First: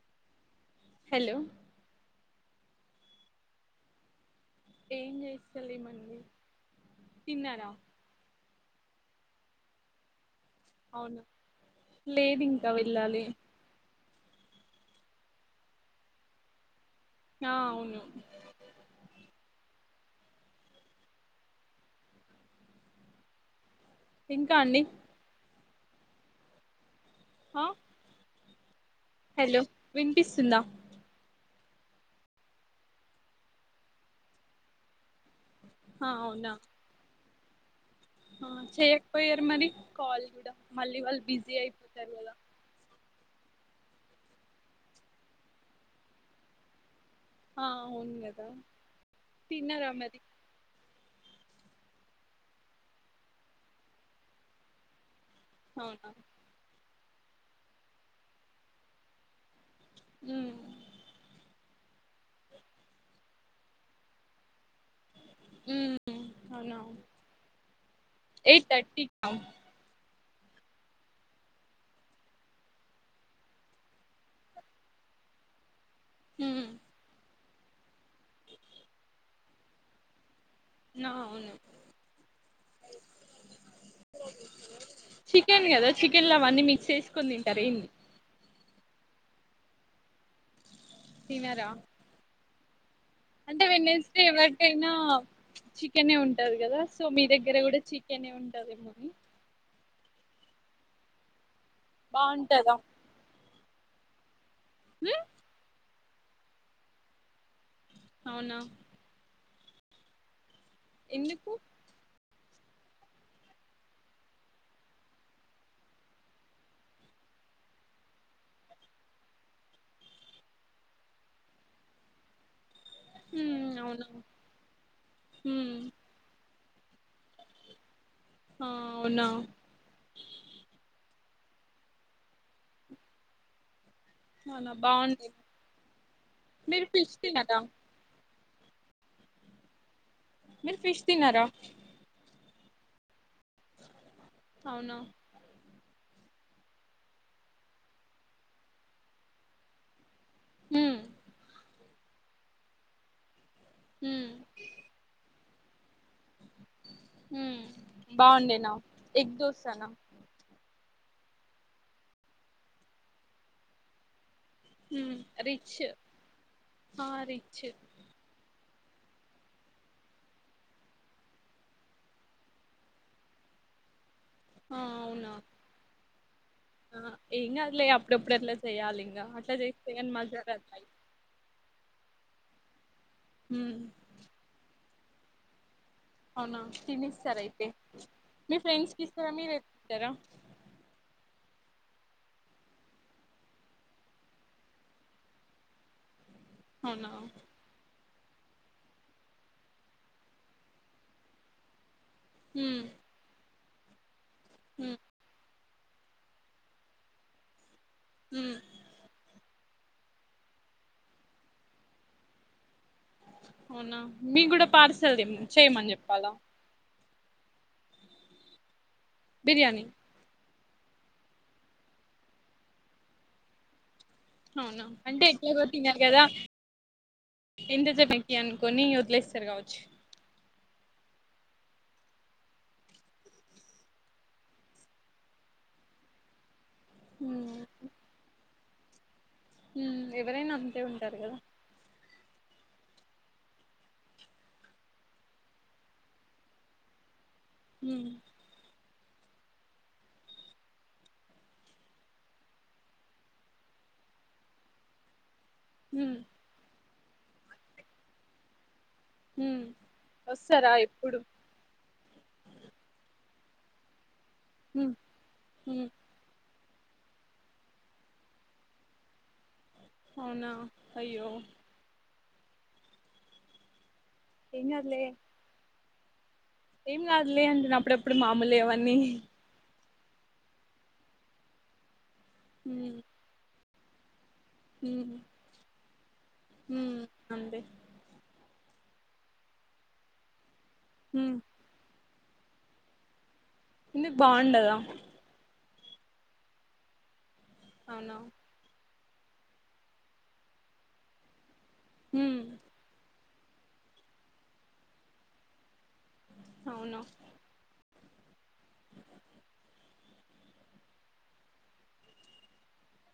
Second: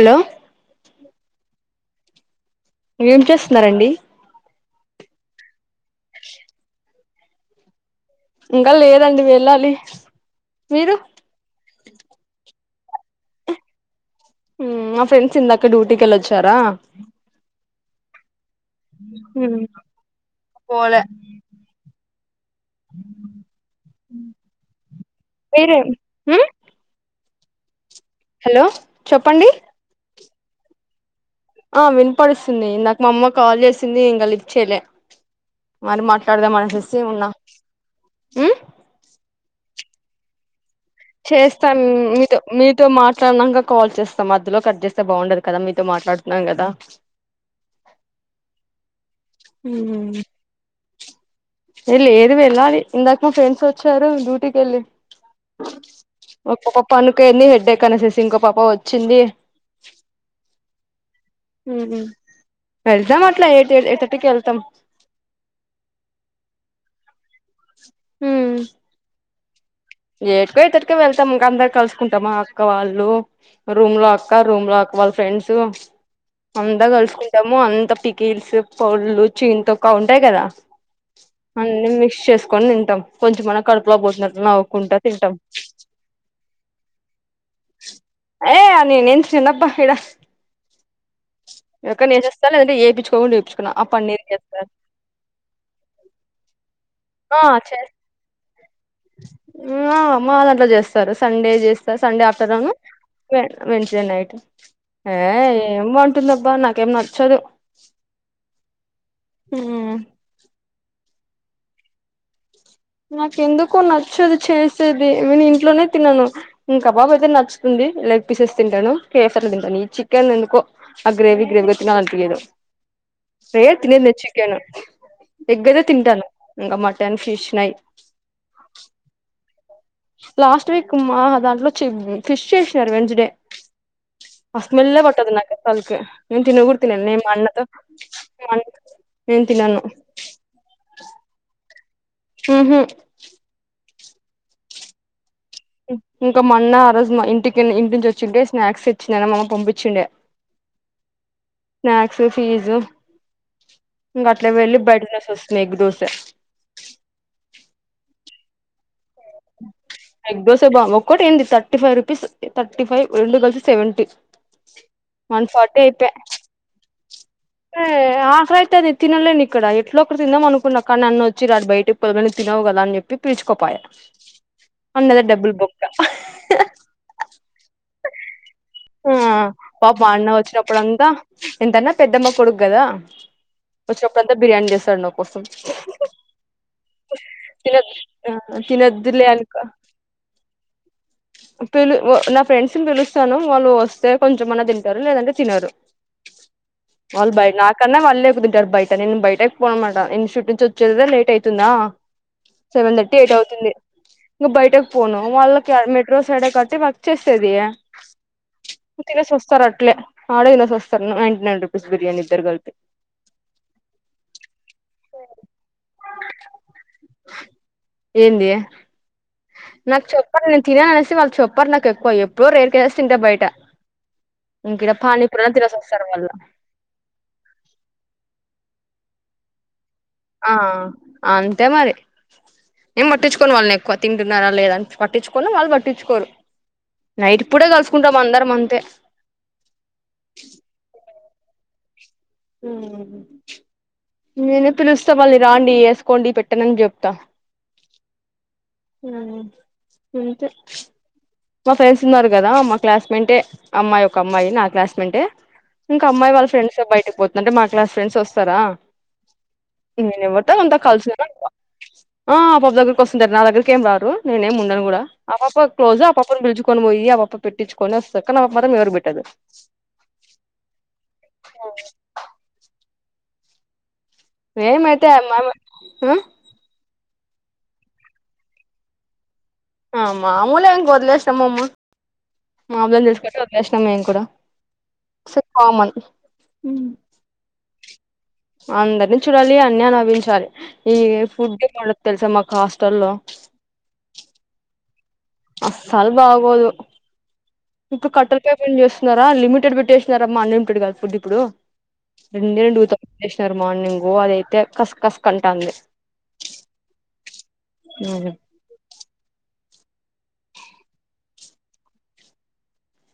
Hello hello ఏం చేస్తున్నరండి. ఏం చేస్తలేం అండి తిన్నరా ఇంకా లేదండి వెళ్ళాలి. మీరు అవునా లేద్ ఇం క వెళ్ళాలి హుమ్ మా ఫ్రెండ్స్ ఇందాక డ్యూటీకి వెళ్ళొచ్చారా ఆ అవును హుమ్ పోలే ఇంకా అండి వేరే హుమ్ ఆ హలో చెప్పండి హలో విన్ పిస్తుందా ఆ వినిపడుస్తుంది ఇందాక మా అమ్మ కాల్ చేసింది ఇంగ లిఫ్ట్ చేయలా మరి మాట్లాడదాం అనేసేసి ఉన్నా [inaudible] ఉమ్ చేయక్ పోయే మరి కాల్ కూడా మళ్ళీ వాళ్ళు బిజీ చేస్తాను అయిపోతారు కదా మీతో మీతో మాట్ నకా కాల్ చేస్తా మధ్యలో కట్ చేస్తే బాగుండదు కదా మీతో మాట్లాడుతున్నా కదా ఆ అవును కదా తిన్నారా మరీ ఏ లేదు వెళ్ళాలి ఇందాక మా ఫ్రెండ్స్ వచ్చారు డ్యూటీకి ఎళ్ళి అవున పనుకోయింది హెడేక్ అనేసేసి ఇంకో పాప వచ్చింది ఉమ్ హు హుమ్ వెళ్దా ఎట్లా ఎయిట్ ఎయిథర్టీకి ఎళ్తాం హుమ్ అవునా ఎయిట్ థర్టీ అవున్ ఎట్ కో ఎయిట్ థర్టీ కో వెళ్తాం ఇంకా అందరు కలుసుకుంటామా అక్క వాళ్ళు రూమ్ లో అక్క రూమ్ లో అక్క వాళ్ళ ఫ్రెండ్స్ ఉమ్ అంత కలుస్ కుంటము అంత పికిల్స్ పౌడ్రులు చింతొక్కు అవి ఉంటాయి కదా అవును అన్నీ మిక్స్ చేసుకొని తింటాం కొంచెం మన్నా కడుపులో పోతున్నట్లు అవ్ చికెన్ కదా చికెన్ లా అవన్నీ మిక్స్ చేసుకొని తిన్ తింటారెంది తినప్ప ఏడ తిన్నార తింటారంటే ఎపిచ్ అంటే వెన్నస్ ఎవరికైనా చికెన్ ఏ ఉంటది కదా సో మీ దగ్గర కూడా చికెనే ఉం ఊ ఆ మా దంట్లో చేస్తారు సండే చేస్త సార్ సండే ఆఫ్టర్నూన్ బాగుంటదా వెన్చడే నైట్ ఆ ఉమ్ ఏం బావుంటద్ కుంటందబ్బా నాకేం నచ్చదు అవునా మ్మ్ ఎందుకు నాక ఎందుకో నచ్చదు చేసేది నేను ఇంట్లోనే తిన్నాను ఇంకబాబు అయితే నచ్చుతుంది లెగ్ పీసెస్ తింటాను కేఫ్సో అలా తింటాను ఈ చికెన్ ఎందుకో ఆ గ్రేవీ గ్రేవీగా తినాలంపిలేదు రే ఉమ్ అవునా తినేది లేదు చికెన్ ఉమ్ ఎగ్గయితే తింటాను ఇంకా మటన్ ఫిష్ నయి [inaudible] ఆ అవునా లాస్ట్ వీక్ మా దాంట్లో [unintelligible] ఫిష్ చేసినారు వెంచ్డే ఆ అవునా స్మెల్ ఏ బాగుంది పట్టదు నాకసల్కి నేను తిననుగున మీరు ఫిష్ తినను అ తినరా అన్నతో నేను తినను మీరు ఫిష్ తినరా మ్మ్ హ్మ్ అవును ఇంకా మా అన్న ఆ రోజు మా ఇంటికి ఇంటి నుంచి వచ్చింటె స్నాక్స్ తెచ్చినాడా మా అమ్మ పంపించిండే మ్మ్ స్నాక్స్ ఫీజు ఇంక అట్లే వెళ్లి బయట తినేసి వస్తి నెగ్ దోస మ్మ్ బాగుండే నా ఎగ్ దోసెన ఒకటి ఏంది thirty five rupees thirty five రెండు కలిసి సెవెంటీ ఉమ్ వన్ రిచ్ ఫార్టీ అయిపాయ్ ఆ రిచ్ అతే అది తినలేని ఇక్కడ ఎట్ల ఒకటి తిందామనుకున్నా కానీ న అన్న వచ్చి రాడి బయటకి పోని తినవు కదా అని చెప్పి పిల్చుకోపోయా ఆ అన్నదే అవునా డబ్బుల్ బొక్క ఆ ఏంకాదులే అప్పుడప్పుడు అట్లా చేయాలి ఆ ఇంకా అట్లా చేస్తే పాపం కాని అన్న మజార అతాయి వచ్చినప్పుడంతా ఎంతన్నా పెద్దమ్మ కొడుకు కదా వచ్చినప్పుడంత బిర్యానీ తెస్తాండు కోసం అవునా తినేసేసార అయితే తినద్ ఆ మీ ఫ్రెండ్స్ కి తినద్దులే ఇస్తారా అనుక మిరే తింటారా పిలు నా ఫ్రెండ్స్ ని పిలుస్తాను వాళ్ళు వస్తే కొంచెంమన్నా తింటారు లేదంటే తినరు అవునా వాల్ బాయ్ నా కన్న వాళ్ళు లేకు తింటారు బయట నేను బయటకి పోను అన్నమాట ఇంస్టుట్ నుంచి వచ్చేదా లేట్ అయితుందా ఉమ్ సెవన్ థర్టీ ఎయిట్ అవు [inaudible] తుంది ఇం బయటకి ఉమ్ పోను వాళ్ళ మెట్రో సైడ్ యి కట్టి వర్క్ చేసేది ఉమ్ తినేసోస్తరాళ్ ట్లే ఆదె తినేసోస్తారు నైంటీ నైన్ రుపీస్ బిర్యానీి ఇద్దరు కలిపి అవునా మీ కూడా పార్సల్ తే చేయమని చెప్పాలా [inaudible] ఏంది బిర్యానీి మరి నేను తినేసి వాళ్ళు చెప్పారు నాకు ఎక్కువ ఎప్పుడో రేర్కేస్తే తింటా బయట ఇంక అవునా ఈడ అంటే పానీపూరి అన్న ఎట్లాగో తినేసి తిన్నారు వస్తారు కదా వాళ్ళు ఎంత చెప్పకి అను కొన్ని వదిలేస్తారు కావచ్చు ఆ అంతే మరి ఏం పట్టించుకోను వాళ్ళని ఎక్కువ తింటున్నారా లేదాని పట్టించుకొను వాళ్ళు పట్టించుకోరు నైట్ పూటే కలుసుకుంటాం అందరం అం ంతే ఉ ఎవరైనా అంతే ఉంటారు కదా హు నేనే పిలుస్తా మళ్ళీ రాండి ఏసుకోండి పెటండి అని చెప్తా హ ఆ అంతే మా ఫ్రెండ్స్ ఉన్నారు కదా మా క్లాస్మేటే ఏ అమ్మాయి ఒక అమ్మాయి నా క్లాస్మేటే ఇంకా ఉమ్ అమ్మాయి వాళ్ళ ఫ్రెడ్స్తో బయటక్ పోతుందంటే మా క్లాస్ ఫ్రెండ్స్ వస్తారా ఉమ్ నిను ఎవరితో వస్తారా అంత కలిసి ఎప్పుడు ఉండను ఎక్కువ ఆ పది దగ్గరికోస్ నా దగ్గరకిం ఎం రాారు నేనెం ఉండను ఉమ్ కూడా ఆ పాప కి ఉమ్ క్లోజ ఆ పాప్ పిలుచుకొని పోయి అపాపకి పెటించుకొని వస్తాది కాని ఆమే మాత్రం ఎవరుకిపెట్టదు అవునా అయ్యొ ఏం కాదులే ఎమైతే అం ఆమె ఆ ఏం కాదులే అంటున్న అప్పుడప్పుడు మాములె అవన్నీ ఆ మాములే ఎంక వదిలేష్నా మమ్మ మా అబ్ ఉమ్ ప్రశణ మేం కూడా స కామన్ ఉ అంతె అందరినీ చూడాలి అన్ని అనుభవించాలి ఏ హ్మ్ ఫుడ్ తెలుసా మాకు హాస్టల్లో ఎందుకు బాగుండదా అస్సల్ బాగోదు ఇకా అవునా కట్టల్ కేక్ ఏంజెస్ లిమిటెడ్ పెట్టేసినారమ్మా అన్లిమిటెడ్ కాదు ఫుడ్ ఇప్పుడు హ్మ్ రెండె రెండుత టేషనర్ మార్నింగు అదైతే కస్ కస్క్ అంటంది అవును హ్మ్మ్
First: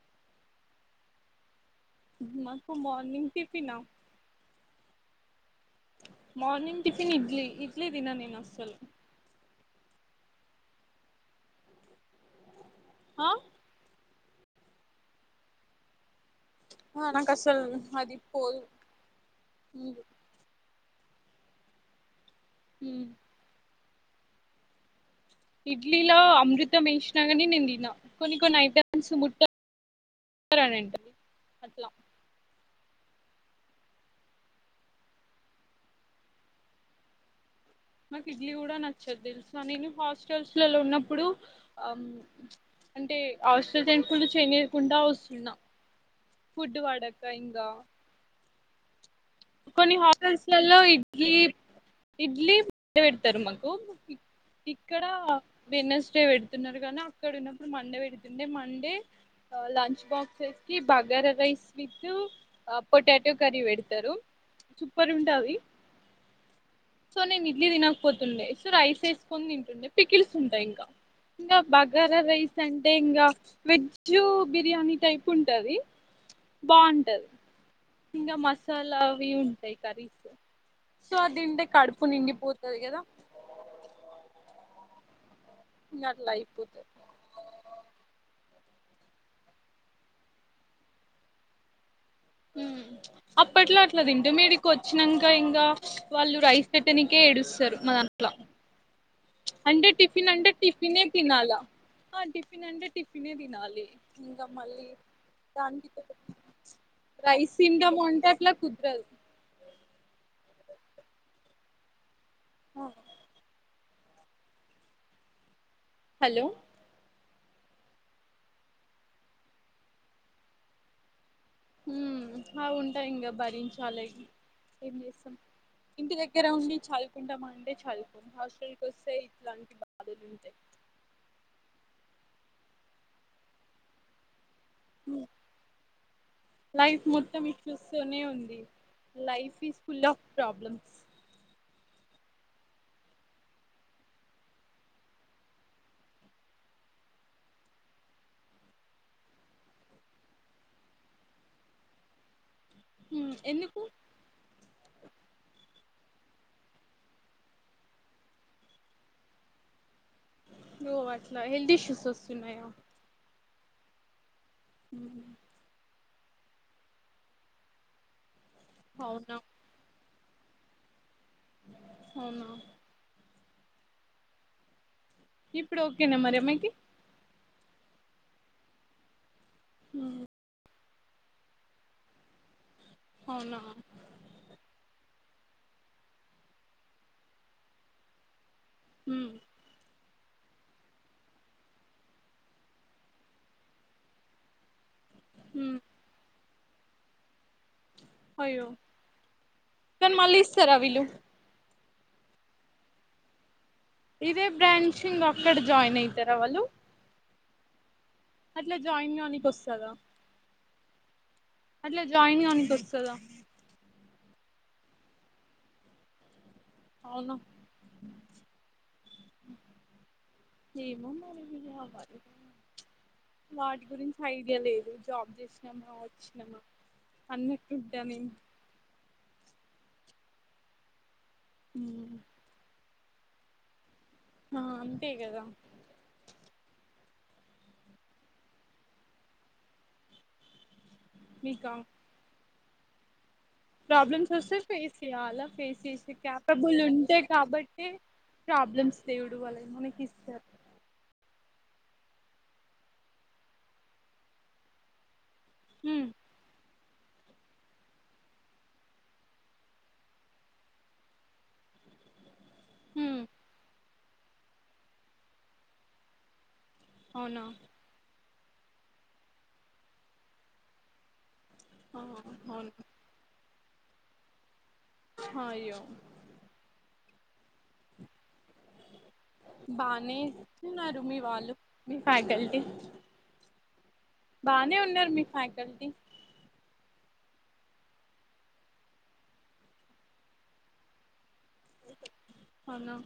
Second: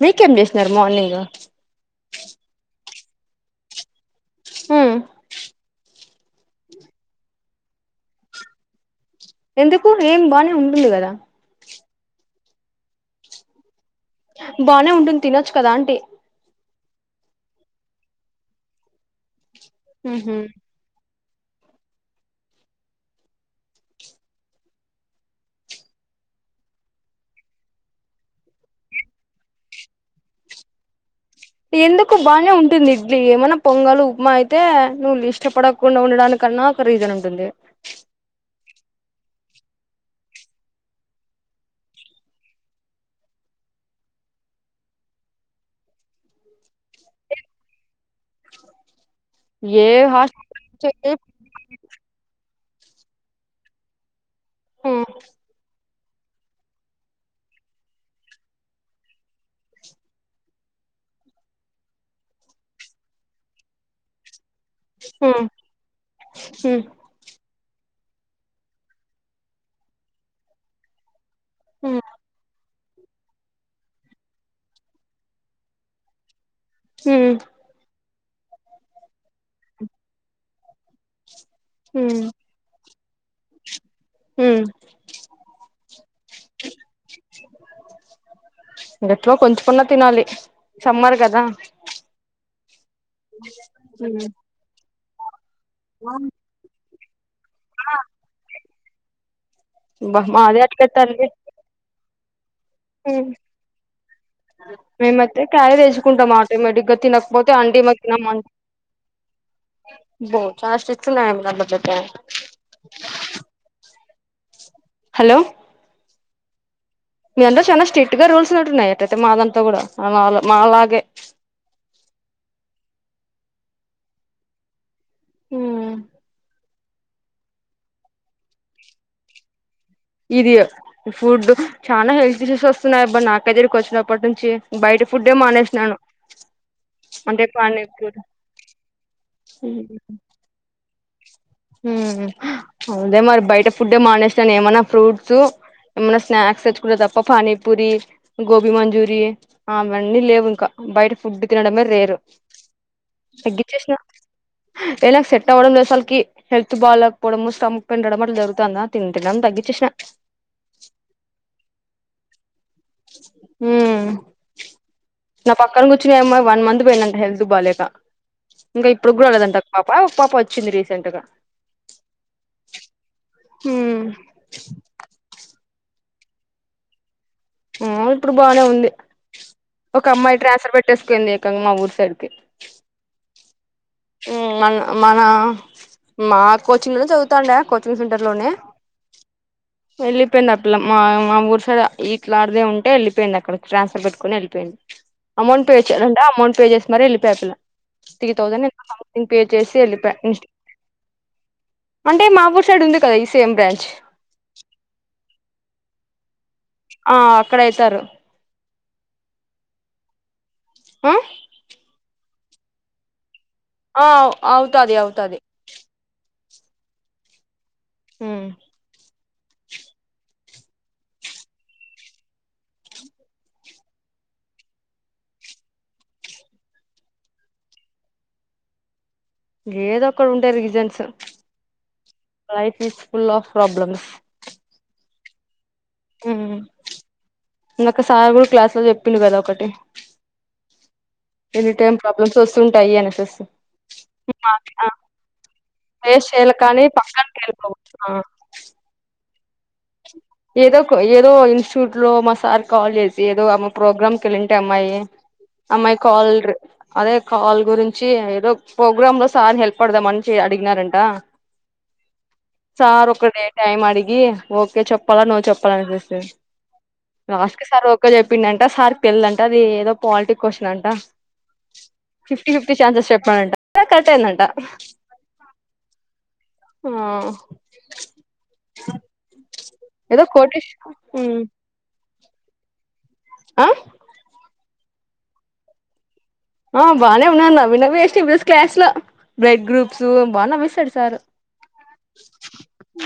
మీకేం చేసినారు మార్నింగ్ నింపి పి నా హ మార్నింగ్ టిఫిన్ ఇడ్లీ ఇడ్లీ తిన నేను అస్సలు ఎందుకు ఏం బానే ఉంటుంది కదా హా బానే ఉంటుంది తినొచ్చు కదా అంటి ఆ నాకు అసలు అదిపోదు ఊ హు హ ఇడ్లీలో అమృతం వేసినా కాని నేను తిన కొన్ని కొన్ని ఐటమ్స్ ముట్టనంట ఎందుకు బానే ఉంటుంది ఇడ్లి ఏమైన్నా పొంగల్ ఉప్మా అయితే నువ్వు ఇష్టపడకుండా ఉండడానికన్నా ఒక రీజన్ ఉంటుంది మాకు ఇడ్లీ కూడా నచ్చదు తెలుసా నేను హాస్టల్సలో ఉన్నప్పుడు ఆ అంటే హాస్టల్ టైం కూడ చేనియకుండా వస్తున్నా ఫుడ్ పడక ఇంకా ఏ కొన్ని హాస్ హోటల్సలో ఇడ్లీ ఇడ్లీ పేడతారు మకు ఇక్కడ హ్మ్ బెన్నెస్ ే పెడుతున్నారు కానీ అక్కడ ఉన్నప్పుడు మండే పెడుతుండే మండే లంచ్ బాక్స్ వేస్ bagara rice with potato curry పెడతారు సూపర్ హ్మ్ ఉంటవి హ్మ్ సో న ఇ తినకపోతుండే సో రైస్ వేసుకొని తింటుండే పికిల్స్ ఉంటాయి ఇంకా ఇంకా బగార రైస్ అంటే ఇంకా వెజ్ బిర్యానీ టైప్ ఉంటది బాంటది. హ్మ్ ఇంకా మసాలా అవి ఉంటాయి కర్రీస్ సో తింటే కడుపు నిండీ పో స్తది కదా హూ ఇన్గట్ల అయిపోతే గట్లో కొంచుమన్నా తినాలి సమ్మారు కదా ఊ అప్పట్లో అట్లదింటే మీది కొ చ్చినంగా ఇం కా వాళ్లు రైస్ పెట్ తనికీ ఏడు సరు మరట్ల అంటే బా టిఫిన్ అంటే మాది అట్లే టిఫిన్ తల్లి తినాలా ఆంటీ టిఫిన్ అంటే టిఫిన్ తినాలి ఇంకా మళ్ళీ మేమైతే క్యారీ దానికి తెచ్చుకుంటాం ఆటోమేటిక్ గా తినకపోతే రైస్ ఆంటీ మాకు తింటము అంటే అట్ల తినమంటే కుదరదు. ఫాస్ట్ ఇచ్చడు ఆమె దాంట్లో జెప్పే [inaudible] [inaudible] ఆ హలో హలో మీ దాంట్లో చాలా స్ట్రిక్ట్ గా రూల్స్ ఉట్టున్నాయి ఎటట మా దాంట్లో కూడా అవనవును మా లాగే ఊ హ ఉంటాయి ఇంకా భరించాలె ఏం చేస్తాం ఇంటి దగ్గర ఉండి చదుకుంట మంటే చదుకోను హాస్టల్ కి వస్తే ఇట్లాంటి బ ఇది యె ఫుడ్డు చానా జేష్ తీసెస్ వస్తున్నాయి అబ్బ నాకగ్గరకి ఒచ్చినప్పటి నుంచి బయట ఫుడ్డే మానేసినాను లైఫ్ మొత్తం అంటే ఇష్యూస్తోనే పానీపూరి ఉంది life is full of problems ఉహు అవున్లే మరి బయట ఫుడ్డే మానేసాను ఏమనా ఊ అవున్లే మరి ఫ్రూట్స్ ఏమనా స్నాక్స్ తెచ్చుకుంట తప్ప పానీపూరి గోబీ మంచూరి అవన్నీ లేవు ఇంకా బయట ఫుడ్ తినడమే రేరు మ్మ్. ఎందుకు తగ్గిచ్చసిన ఏ నాకు సెట్ అవ్వడం లేద్ అసలకి హెల్త్ బాగాలేకపోవడము స్టమక్ పిండడం అట్లా జరుగుతుందా తింటేని తగ్గించేసిన ఒ అట్ల హెల్ద్ ఇష్యూస్ వస్తున్నాయా ఊ ఊ కూర్చ ఏమో వన్ మంత్ పోయినంట హెల్త్ బాలేక ఇంకా ఇప్పుడు కూడా అవునా లేదంట ఒక పాప పాప వ చ్చింది రీసెంట్ గా అవునా ఊ ఇప్పుడు ఓకేనా మరి అమ్మేకి ఒ ఇప్పుడు బానే ఉంది ఒక మ్మ్. అమ్మాయ్ ట్రాసర్ బెట్ తిస్కుంది ఏకంగ మా ఊరు సైడ్కి అవునా ఊ మన మన మా కోచింగ్ లోనే చదువుతాండ కోచింగ్ సెంటర్ లోనే ఉ వెళ్ళిపోయింది ఆ పిల్ల మా మా ఊరు సైడ్ ఈ ఇట్లాడిదే ఉంటే వెళ్ళిపోయింది అక్కడికి ట్రాన్స్ఫర్ పెట్టుకుని వెళ్ళిపోయింది అమౌంట్ మ్మ్. వేచరంట అమౌంట్ పెళ్లి చేసినారు ఎళ్లిప ఆ పిల్ల త్రీ థౌసండ్ అయ్యో ఎంతెంత అమౌంట్ నేను పే చేసి ఎల్లిపోయ కానీ మళ్ళీ ఇన్స్టి ఇస్తారా వీళ్ళు అంటే మా ఊర్ సైడ్ ఉంది కదా ఈ సి ఎం బ్రాంచ్ ఇదే బ్రాంచింగ్ అక్కడ జాయిన్ అవుతారా వాళ్ళు ఆ అక్కడ అయితారు అట్లా జాయిన్ కానికి వస్తదా ఆ అట్లా జాయిన్ కానికి వస్తదా ఆ అవుతది అవుతది అవును ఉ ఏమో వాటి గురించి ఐడియా లేదు జాబ్ చేసినామా వచ్చినామా అన్నట్టుంట నేను ఏదొ అక్కడ ఉండే రీజన్స్ వాయిస్ తీస్ ఫుల్లాఫ్ ప్రాబ్లమ్స్ ఆ అంతే గదా అ ఇందక సారు గుడా క్లాస్ లో చెప్పిండు కదా ఒకటి మీకా ఎని టైమ్ ప్రబ్లాం వస్సుంటాయి అనేసేసి ప్రాబ్లమ్స్ వస్తే ఫేసు చేయల ఫేస్ చేసే చేయాలి క్యాపబుల్ కానీ ఉంటే పక్కనకి కాబట్టి వెళ్ళిపోకూడదు ఆ ప్రాబ్లమ్స్ యుడువలే ఏదో కో ఏదో ఇన్ షూట్ లో మా సార్ కాల్ చేసి ఏదో అమ్మ ప్రోగ్రాం కేళ్ళింటె అమ్మాయి అమ్మాయి హ్మ్ కాల్రు అదే కాల్ గురించి ఏదో ప్రోగ్రామ్ లో సార్ హెల్ప్ అడుగుదామని అడిగినారంట సార్ హ్మ్ ఒకడే టైం అడిగి ఓకే చెప్పాలా నో చెప్పాల అనిపిస్తది అవునా లాస్ట్కీ సార్ ఒకే చెప్ పిండంట సార్ తెళ్దంట అది ఏదో పాలిటి క్వశ్చన్ అంట ఆ ఫిఫ్టీ అవును ఫిఫ్టీ ఛాన్సెస్ చెప్పానంట ఇగ కటైందంట హయో అ బానే ఉన్నారు మీ మ్ వాళ్ళు ఫ్యాకల్టీ ఆ బానే ఉన్నారు మీ ఫ్యాకల్టీ ఆ బానే ఉన్నా నవ్వి నవ్వి వెస్ట్ క్లాస్ లో బ్లడ్ గ్రూప్స్ బాగా నవ్విస్తాడు సారు అవునా